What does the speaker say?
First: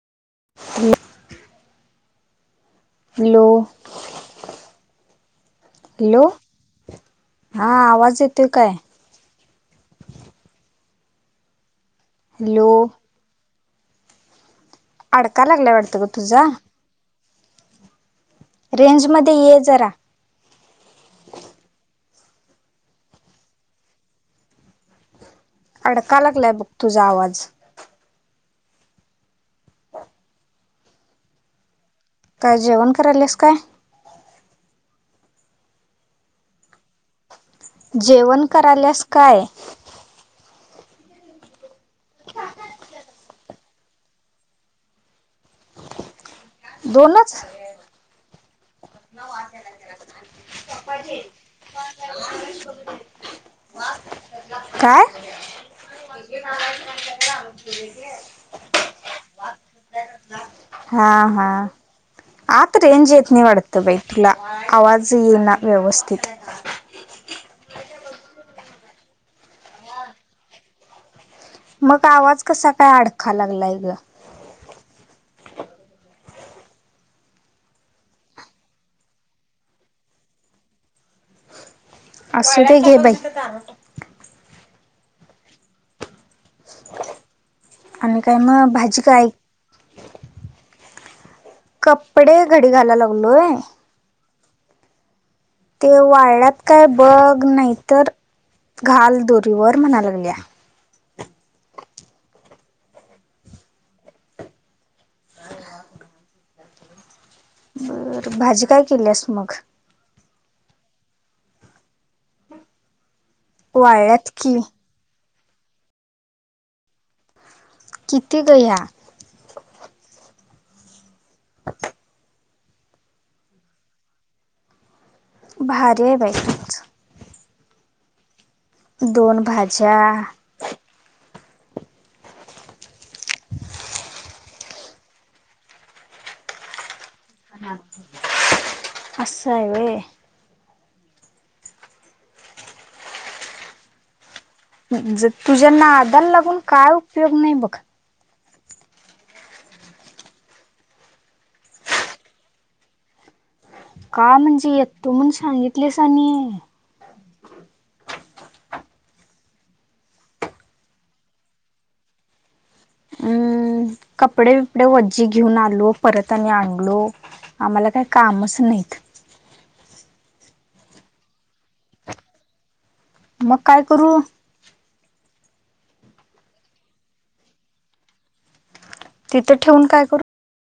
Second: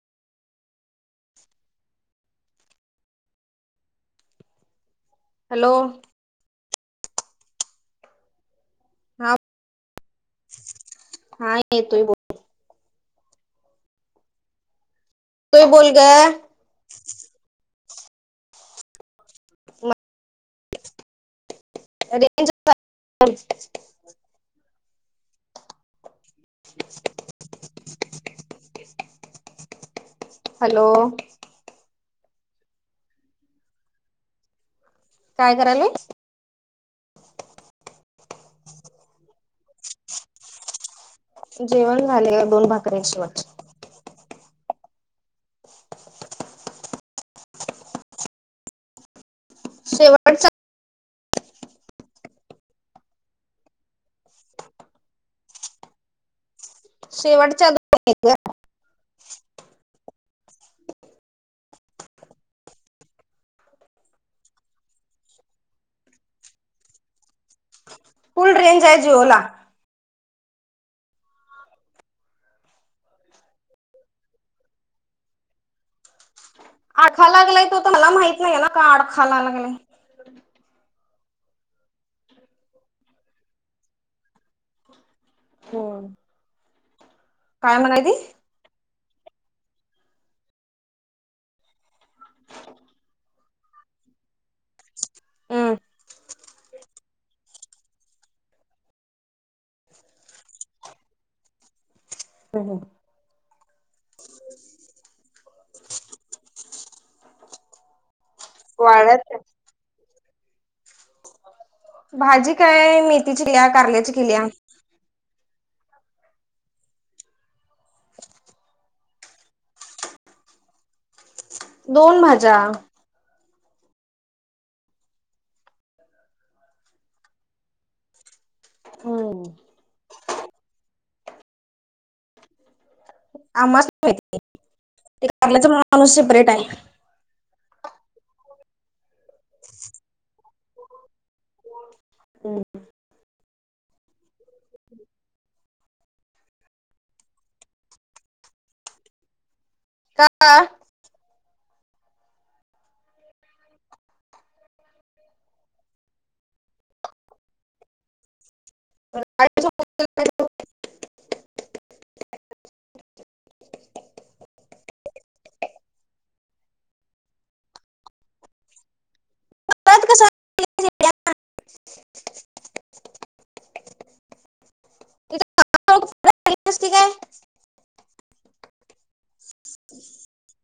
हम [inaudible] hello hello hello, हा आवाज येतोय काय? हा, हा येतोय बोल. हॅलो अडका बोलतोय लागलाय बोल वाटतं ग तुझा. रेंजमध्ये ये जरा. रेंज [inaudible] अडका लागलाय बघ तुझा आवाज. हॅलो काय जेवण करायलिस काय? काय करायली? जेवण कराल्यास काय? [inaudible] जेवण झालेया दोन भाकऱ्या शेवटच्या. दोनच नवाच्याला शेव चपातीय [unintelligible] काय? शेवटच्या दोन आहेत ग. [inaudible] हा हा आत रेंज येत नई वाट -त बाई तुला, आवाज येई ना व्यवस्थित. फुल रेंजाय जिओला मग आवाज कसा काय अडखा लागलाय ग. आडखा लागलाय तो तर मला माहत नाही आहे ना का आडखाला लागलाय. असु दे घे बाई. होय. आणि काय म भाजी काय कपडे घडी घालाय लागलोय. ते हम्म वाळ्लात काय बघ नाही तर घाल दोरीवर म्हणा लागल्या. [unintelligible] बरं भाजी काय वाळ्यात केल्यास मग? भाजी काय मेथीची केल्या कारल्याची वाळल्यात केल्या. की किती गं ह्या? दोन भाज्या. भारी आहे बाई तु. दोन भाज्या [unintelligible] ते कारल्याच माणूस सेपरेट आहे. हा असं हाय व्हय. हम्म. ज तुझ्या नादान लागून काय उपयोग नाही बघ. का का म्हणजे येतो म्हणून सांगितलेस आणि [unintelligible] अं हा कपडे बीपडे वज्जी घेऊन आलो परत आणि आणलो. आम्हाला काय कामच नाहीत. [unintelligible] [unintelligible] मग काय करू? [unintelligible] असती काय? तिथं ठेवून काय करू? ह